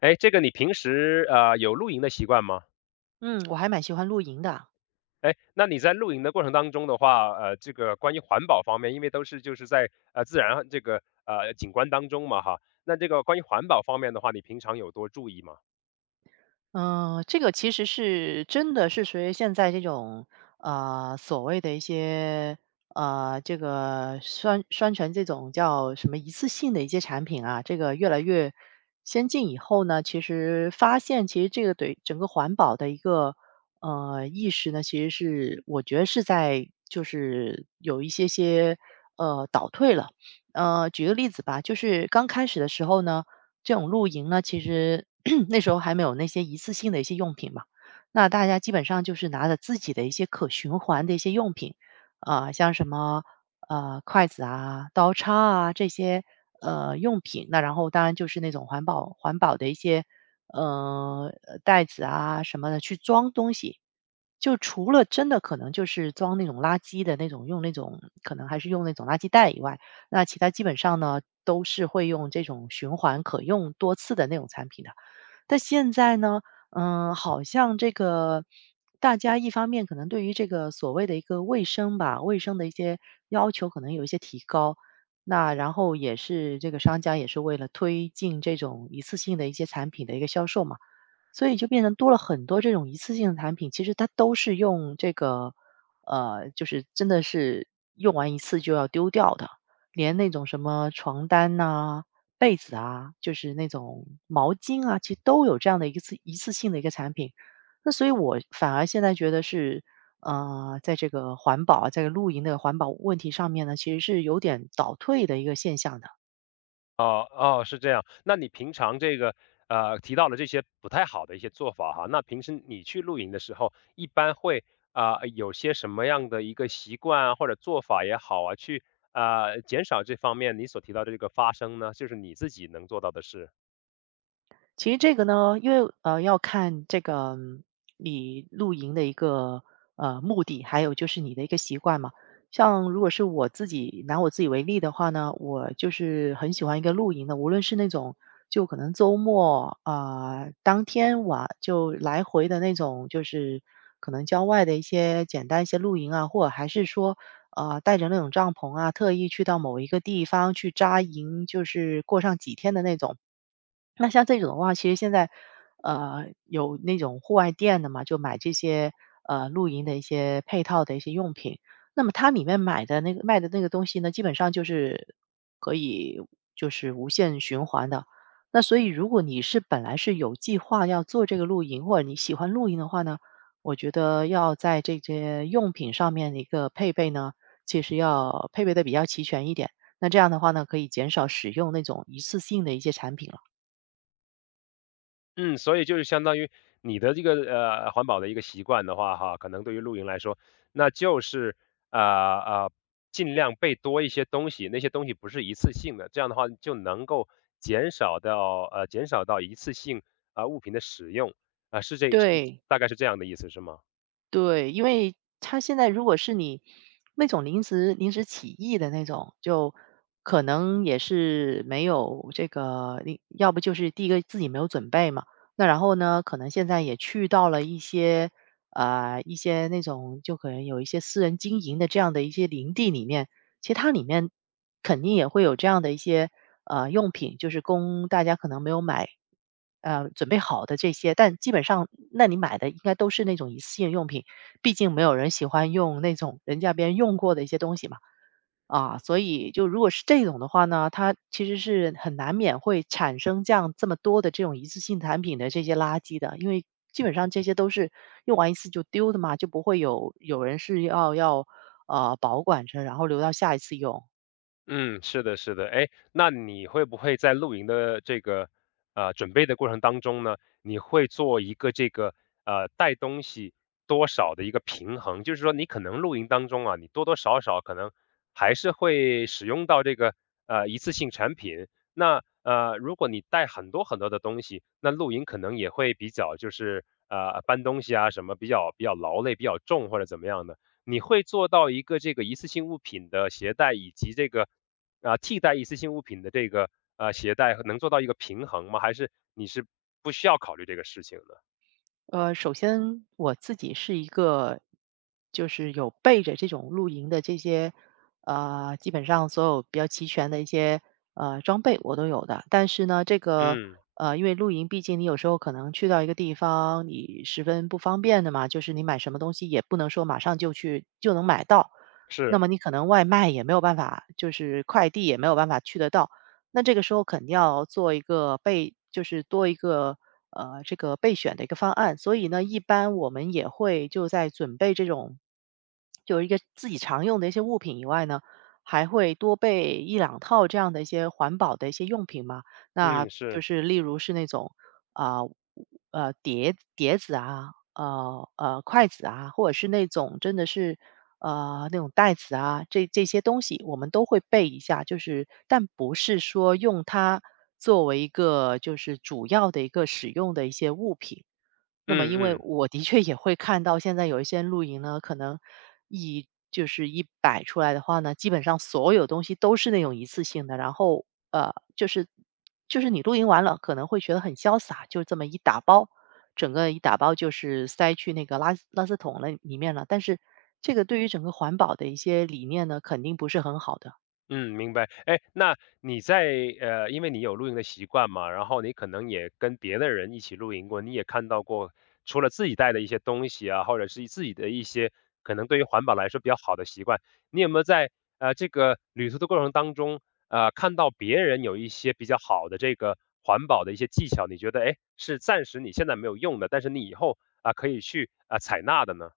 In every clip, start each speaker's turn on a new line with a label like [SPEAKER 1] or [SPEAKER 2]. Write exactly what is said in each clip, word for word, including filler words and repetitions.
[SPEAKER 1] 哎，这个你平时呃有露营的习惯吗？
[SPEAKER 2] 嗯，我还蛮喜欢露营的。
[SPEAKER 1] 哎，那你在露营的过程当中的话，呃，这个关于环保方面，因为都是就是在呃自然这个呃景观当中嘛哈，那这个关于环保方面的话，你平常有多注意吗？
[SPEAKER 2] 嗯、这个其实是真的是随着现在这种呃所谓的一些呃这个宣宣传这种叫什么一次性的一些产品啊，这个越来越先进以后呢，其实发现其实这个对整个环保的一个呃意识呢，其实是我觉得是在就是有一些些呃倒退了。呃，举个例子吧，就是刚开始的时候呢。这种露营呢，其实 那时候还没有那些一次性的一些用品嘛，那大家基本上就是拿着自己的一些可循环的一些用品，啊、像什么呃筷子啊、刀叉啊这些呃用品，那然后当然就是那种环保环保的一些呃袋子啊什么的去装东西。就除了真的可能就是装那种垃圾的那种，用那种可能还是用那种垃圾袋以外，那其他基本上呢，都是会用这种循环可用多次的那种产品的。但现在呢，嗯，好像这个大家一方面可能对于这个所谓的一个卫生吧，卫生的一些要求可能有一些提高。那然后也是这个商家也是为了推进这种一次性的一些产品的一个销售嘛，所以就变成多了很多这种一次性的产品，其实它都是用这个，呃，就是真的是用完一次就要丢掉的，连那种什么床单呐、被子啊，就是那种毛巾啊，其实都有这样的一个次一次性的一个产品。那所以我反而现在觉得是，呃，在这个环保啊，在这个露营的环保问题上面呢，其实是有点倒退的一个现象的。
[SPEAKER 1] 哦哦，是这样。那你平常这个呃提到了这些不太好的一些做法哈，那平时你去露营的时候，一般会啊、呃有些什么样的一个习惯啊，或者做法也好啊，去啊、呃减少这方面你所提到的这个发生呢？就是你自己能做到的事。
[SPEAKER 2] 其实这个呢，因为呃要看这个嗯你露营的一个呃目的，还有就是你的一个习惯嘛。像如果是我自己拿我自己为例的话呢，我就是很喜欢一个露营的，无论是那种就可能周末啊、呃当天晚就来回的那种，就是可能郊外的一些简单一些露营啊，或者还是说啊带着那种帐篷啊，特意去到某一个地方去扎营，就是过上几天的那种。那像这种的话，其实现在，呃，有那种户外店的嘛，就买这些呃露营的一些配套的一些用品。那么它里面买的那个卖的那个东西呢，基本上就是可以就是无限循环的。那所以如果你是本来是有计划要做这个露营，或者你喜欢露营的话呢，我觉得要在这些用品上面的一个配备呢，其实要配备的比较齐全一点。那这样的话呢，可以减少使用那种一次性的一些产品了。
[SPEAKER 1] 嗯，所以就是相当于你的这个呃环保的一个习惯的话，哈，可能对于露营来说，那就是啊啊、呃呃尽量备多一些东西，那些东西不是一次性的，这样的话就能够减少到呃减少到一次性啊、呃物品的使用啊、是这是
[SPEAKER 2] 对，
[SPEAKER 1] 大概是这样的意思是吗？
[SPEAKER 2] 对，因为他现在如果是你那种临时临时起意的那种，就可能也是没有这个，你要不就是第一个自己没有准备嘛，那然后呢，可能现在也去到了一些呃一些那种就可能有一些私人经营的这样的一些林地里面，其实它里面肯定也会有这样的一些呃用品，就是供大家可能没有买，呃，准备好的这些，但基本上那你买的应该都是那种一次性用品，毕竟没有人喜欢用那种人家别人用过的一些东西嘛。啊，所以就如果是这种的话呢，它其实是很难免会产生这样这么多的这种一次性产品的这些垃圾的，因为基本上这些都是用完一次就丢的嘛，就不会有有人是要要呃保管着，然后留到下一次用。
[SPEAKER 1] 嗯，是的，是的。哎，那你会不会在露营的这个呃准备的过程当中呢，你会做一个这个呃带东西多少的一个平衡？就是说，你可能露营当中啊，你多多少少可能还是会使用到这个呃一次性产品。那呃，如果你带很多很多的东西，那露营可能也会比较就是呃搬东西啊什么比较比较劳累、比较重或者怎么样的。你会做到一个这个一次性物品的携带以及这个，啊，替代一次性物品的这个，呃，携带能做到一个平衡吗？还是你是不需要考虑这个事情的？
[SPEAKER 2] 呃，首先我自己是一个，就是有备着这种露营的这些，呃，基本上所有比较齐全的一些呃装备我都有的。但是呢，这个
[SPEAKER 1] 嗯，
[SPEAKER 2] 呃，因为露营，毕竟你有时候可能去到一个地方，你十分不方便的嘛，就是你买什么东西也不能说马上就去就能买到，那
[SPEAKER 1] 是，
[SPEAKER 2] 么你可能外卖也没有办法，就是快递也没有办法去得到。那这个时候肯定要做一个备就是多一个，呃，这个备选的一个方案。所以呢，一般我们也会就在准备这种有一个自己常用的一些物品以外呢，还会多备一两套这样的一些环保的一些用品嘛。那
[SPEAKER 1] 嗯，
[SPEAKER 2] 就
[SPEAKER 1] 是，
[SPEAKER 2] 是例如是那种，啊，呃，碟碟子啊，呃，呃，筷子啊，或者是那种真的是呃，那种袋子啊，这这些东西我们都会备一下，就是但不是说用它作为一个就是主要的一个使用的一些物品。那么
[SPEAKER 1] 嗯
[SPEAKER 2] 因为
[SPEAKER 1] 嗯。
[SPEAKER 2] 我的确也会看到现在有一些露营呢，可能一就是一摆出来的话呢，基本上所有东西都是那种一次性的，然后，呃，就是就是你露营完了可能会觉得很潇洒，就这么一打包，整个一打包就是塞去那个垃圾垃圾桶了里面了，但是这个对于整个环保的一些理念呢，肯定不是很好的。
[SPEAKER 1] 嗯，明白。哎，那你在呃，因为你有露营的习惯嘛，然后你可能也跟别的人一起露营过，你也看到过除了自己带的一些东西啊，或者是自己的一些可能对于环保来说比较好的习惯，你有没有在呃这个旅途的过程当中，呃，看到别人有一些比较好的这个环保的一些技巧，你觉得哎是暂时你现在没有用的，但是你以后啊、可以去啊、采纳的呢？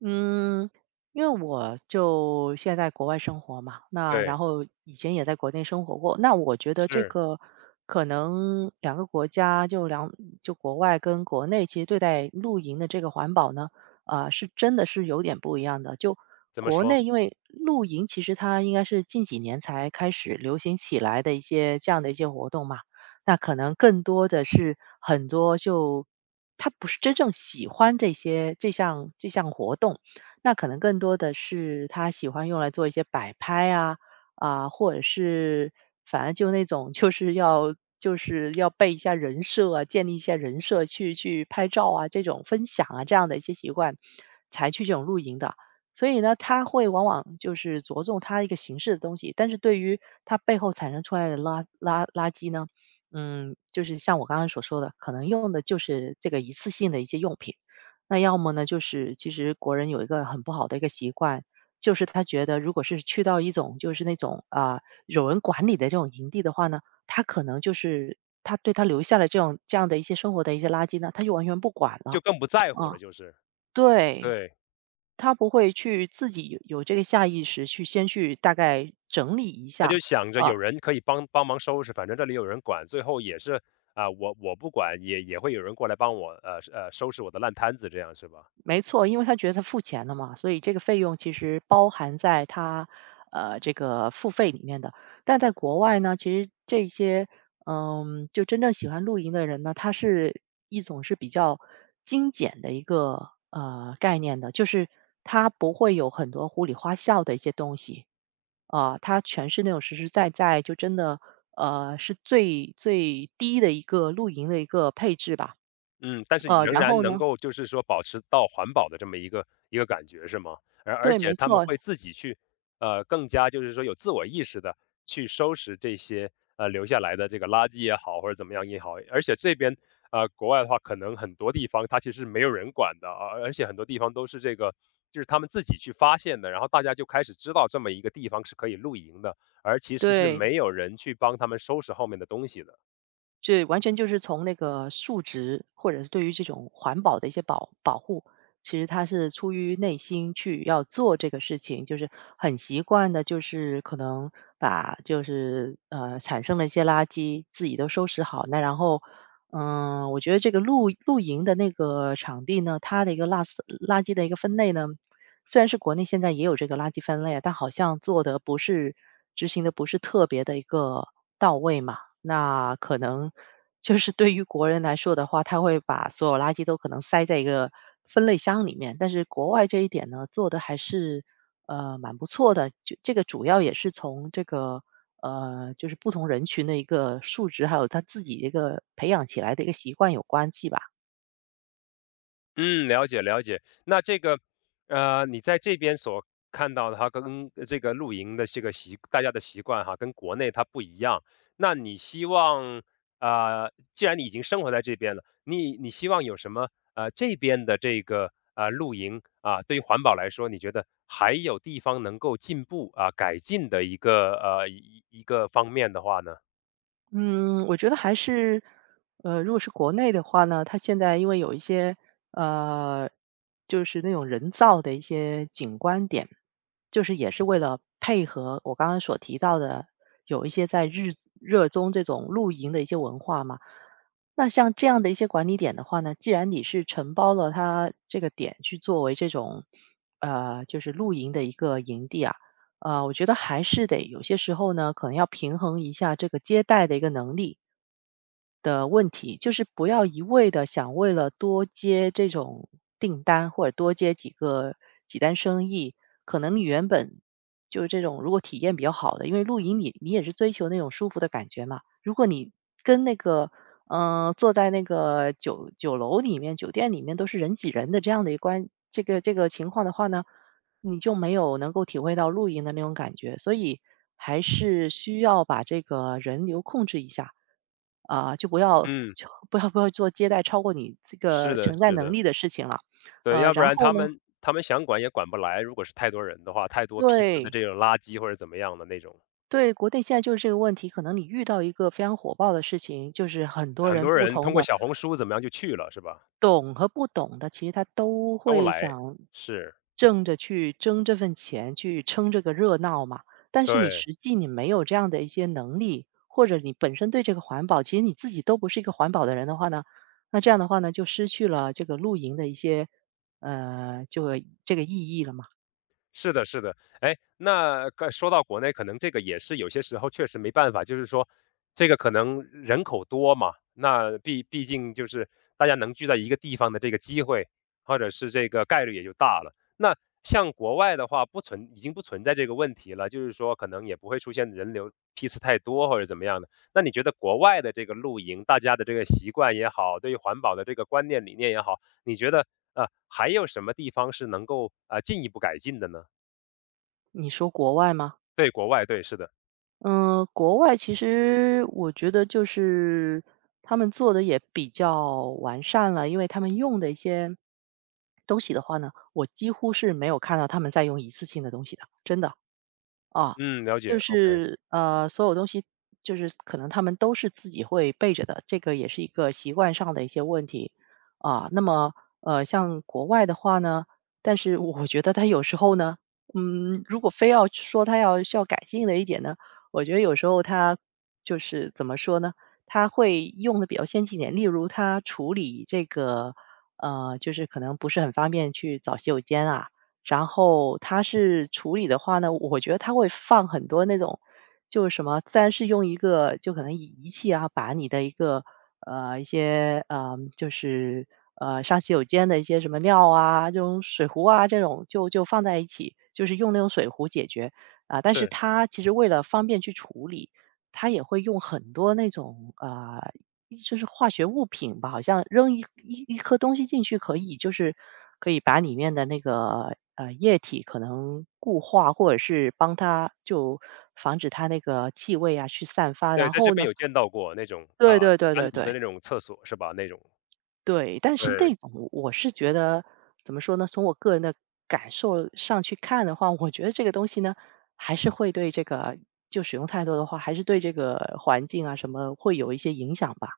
[SPEAKER 2] 嗯，因为我就现在在国外生活嘛，那然
[SPEAKER 1] 对，
[SPEAKER 2] 后以前也在国内生活过，那我觉得这
[SPEAKER 1] 是
[SPEAKER 2] 个可能两个国家就两就国外跟国内，其实对待露营的这个环保呢，啊、是真的是有点不一样的。就
[SPEAKER 1] 怎么
[SPEAKER 2] 国
[SPEAKER 1] 说，
[SPEAKER 2] 内，因为露营其实它应该是近几年才开始流行起来的一些这样的一些活动嘛，那可能更多的是很多就他不是真正喜欢这些这项这项活动，那可能更多的是他喜欢用来做一些摆拍啊啊，或者是反正就那种就是要就是要背一下人设啊，建立一下人设去去拍照啊，这种分享啊这样的一些习惯，才去这种露营的。所以呢，他会往往就是着重它一个形式的东西，但是对于它背后产生出来的垃垃垃圾呢，嗯，就是像我刚刚所说的，可能用的就是这个一次性的一些用品。那要么呢，就是其实国人有一个很不好的一个习惯，就是他觉得如果是去到一种就是那种啊、有人管理的这种营地的话呢，他可能就是他对他留下了这种这样的一些生活的一些垃圾呢，他就完全不管了
[SPEAKER 1] 就更不在乎
[SPEAKER 2] 啊、
[SPEAKER 1] 了，就是
[SPEAKER 2] 对
[SPEAKER 1] 对。
[SPEAKER 2] 他不会去自己有有这个下意识去先去大概整理一
[SPEAKER 1] 他就
[SPEAKER 2] 下，
[SPEAKER 1] 想着有人可以帮帮忙收拾，反正这里有人管，最后也是啊、我我不管也也会有人过来帮我呃呃收拾我的烂摊子，这样是吧？
[SPEAKER 2] 没错，因为他觉得他付钱了嘛，所以这个费用其实包含在他呃这个付费里面的。但在国外呢，其实这些嗯，就真正喜欢露营的人呢，他是一种是比较精简的一个呃概念的，就是他不会有很多糊里花哨的一些东西啊，他全是那种实实在在，就真的呃是最最低的一个露营的一个配置吧。
[SPEAKER 1] 嗯，但是
[SPEAKER 2] 呃，
[SPEAKER 1] 仍
[SPEAKER 2] 然
[SPEAKER 1] 然
[SPEAKER 2] 后
[SPEAKER 1] 能
[SPEAKER 2] 呢，
[SPEAKER 1] 够就是说保持到环保的这么一个一个感觉是吗？而而
[SPEAKER 2] 对，
[SPEAKER 1] 且
[SPEAKER 2] 没
[SPEAKER 1] 他们
[SPEAKER 2] 错，
[SPEAKER 1] 会自己去，呃，更加就是说有自我意识的去收拾这些，呃，留下来的这个垃圾也好，或者怎么样也好。而且这边，呃，国外的话，可能很多地方它其实是没有人管的啊，而而且很多地方都是这个就是他们自己去发现的，然后大家就开始知道这么一个地方是可以露营的，而其实是
[SPEAKER 2] 对，
[SPEAKER 1] 没有人去帮他们收拾后面的东西的。
[SPEAKER 2] 对，完全就是从那个数值，或者是对于这种环保的一些保保护，其实他是出于内心去要做这个事情，就是很习惯的，就是可能把就是呃产生了一些垃圾自己都收拾好，那然后嗯、呃我觉得这个露露营的那个场地呢，它的一个垃圾垃圾的一个分类呢，虽然是国内现在也有这个垃圾分类啊，但好像做的不是执行的不是特别的一个到位嘛。那可能就是对于国人来说的话，他会把所有垃圾都可能塞在一个分类箱里面。但是国外这一点呢，做的还是呃蛮不错的。就这个主要也是从这个呃，就是不同人群的一个数值，还有他自己一个培养起来的一个习惯有关系吧。
[SPEAKER 1] 嗯，了解了解。那这个，呃，你在这边所看到的哈，跟呃这个露营的这个习，大家的习惯哈，跟国内它不一样。那你希望，呃，既然你已经生活在这边了，你你希望有什么，呃，这边的这个呃露营啊，对于环保来说，你觉得还有地方能够进步啊，改进的一个呃一一个方面的话呢？
[SPEAKER 2] 嗯，我觉得还是，呃，如果是国内的话呢，它现在因为有一些呃，就是那种人造的一些景观点，就是也是为了配合我刚刚所提到的，有一些在日热衷这种露营的一些文化嘛。那像这样的一些管理点的话呢，既然你是承包了它这个点去作为这种呃，就是露营的一个营地啊。啊，我觉得还是得有些时候呢，可能要平衡一下这个接待的一个能力的问题，就是不要一味的想为了多接这种订单或者多接几个几单生意，可能你原本就是这种如果体验比较好的，因为露营你你也是追求那种舒服的感觉嘛，如果你跟那个嗯、呃坐在那个酒酒楼里面、酒店里面都是人挤人的这样的一关这个这个情况的话呢，你就没有能够体会到露营的那种感觉，所以还是需要把这个人流控制一下啊，就不要
[SPEAKER 1] 嗯，
[SPEAKER 2] 就不要不要做接待超过你这
[SPEAKER 1] 是
[SPEAKER 2] 个
[SPEAKER 1] 的，
[SPEAKER 2] 承载
[SPEAKER 1] 是
[SPEAKER 2] 能
[SPEAKER 1] 的。
[SPEAKER 2] 力的事情了。
[SPEAKER 1] 对，
[SPEAKER 2] 呃，
[SPEAKER 1] 要不
[SPEAKER 2] 然
[SPEAKER 1] 然
[SPEAKER 2] 后
[SPEAKER 1] 他
[SPEAKER 2] 呢，
[SPEAKER 1] 们他们想管也管不来，如果是太多人的话，太多批次的
[SPEAKER 2] 对
[SPEAKER 1] 这种垃圾或者怎么样的那种，
[SPEAKER 2] 对，国内现在就是这个问题，可能你遇到一个非常火爆的事情，就是很多
[SPEAKER 1] 很
[SPEAKER 2] 人
[SPEAKER 1] 多
[SPEAKER 2] 不
[SPEAKER 1] 人
[SPEAKER 2] 同
[SPEAKER 1] 通过
[SPEAKER 2] 的
[SPEAKER 1] 小红书怎么样就去了，是吧？
[SPEAKER 2] 懂和不懂的，其实他都
[SPEAKER 1] 都
[SPEAKER 2] 会
[SPEAKER 1] 来，
[SPEAKER 2] 想
[SPEAKER 1] 是，
[SPEAKER 2] 挣着去争这份钱，去撑这个热闹嘛。但是你
[SPEAKER 1] 对。
[SPEAKER 2] 实际你没有这样的一些能力，或者你本身对这个环保，其实你自己都不是一个环保的人的话呢，那这样的话呢，就失去了这个露营的一些呃，这个这个意义了嘛。
[SPEAKER 1] 是的，是的，哎，那个说到国内，可能这个也是有些时候确实没办法，就是说这个可能人口多嘛，那毕毕竟就是大家能聚在一个地方的这个机会，或者是这个概率也就大了。那像国外的话，不存已经不存在这个问题了，就是说可能也不会出现人流批次太多或者怎么样的。那你觉得国外的这个露营，大家的这个习惯也好，对于环保的这个观念理念也好，你觉得呃还有什么地方是能够呃进一步改进的呢？
[SPEAKER 2] 你说国外吗？
[SPEAKER 1] 对，国外，对，是的。
[SPEAKER 2] 嗯，国外其实我觉得就是他们做的也比较完善了，因为他们用的一些东西的话呢，我几乎是没有看到他们在用一次性的东西的，真的。啊，
[SPEAKER 1] 嗯，了解
[SPEAKER 2] 就
[SPEAKER 1] ，OK，
[SPEAKER 2] 是，呃，所有东西就是可能他们都是自己会备着的，这个也是一个习惯上的一些问题。啊，那么，呃，像国外的话呢，但是我觉得他有时候呢，嗯，如果非要说他要需要改进的一点呢，我觉得有时候他就是怎么说呢，他会用的比较先进一点，例如他处理这个，呃，就是可能不是很方便去找洗手间啊，然后它是处理的话呢，我觉得它会放很多那种，就是什么，自然是用一个就可能仪仪器啊，把你的一个呃一些呃就是呃上洗手间的一些什么尿啊，这种水壶啊这种就就放在一起，就是用那种水壶解决啊、但是
[SPEAKER 1] 是，
[SPEAKER 2] 它其实为了方便去处理，它也会用很多那种啊、呃就是化学物品吧，好像扔一一一颗东西进去可以，就是可以把里面的那个呃液体可能固化，或者是帮它就防止它那个气味啊去散发。
[SPEAKER 1] 对，
[SPEAKER 2] 然
[SPEAKER 1] 在这
[SPEAKER 2] 后
[SPEAKER 1] 边
[SPEAKER 2] 呢，
[SPEAKER 1] 有见到过那种，啊，
[SPEAKER 2] 对对对对
[SPEAKER 1] 单独的
[SPEAKER 2] 对
[SPEAKER 1] 那种厕所是吧？那种，
[SPEAKER 2] 对，但是那
[SPEAKER 1] 对。
[SPEAKER 2] 种我我是觉得怎么说呢？从我个人的感受上去看的话，我觉得这个东西呢，还是会对这个就使用太多的话，还是对这个环境啊什么会有一些影响吧。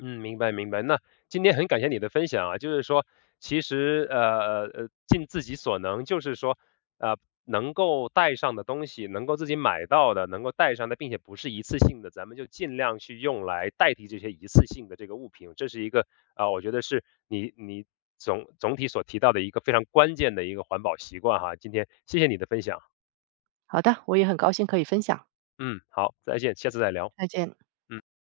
[SPEAKER 1] 嗯，明白明白。那今天很感谢你的分享啊，就是说，其实呃呃呃，尽自己所能，就是说，呃，能够带上的东西，能够自己买到的，能够带上的，并且不是一次性的，咱们就尽量去用来代替这些一次性的这个物品。这是一个啊、我觉得是你你总总体所提到的一个非常关键的一个环保习惯哈。今天谢谢你的分享，
[SPEAKER 2] 好的，我也很高兴可以分享，
[SPEAKER 1] 嗯，好，再见，下次再聊，
[SPEAKER 2] 再见。
[SPEAKER 1] 嗯。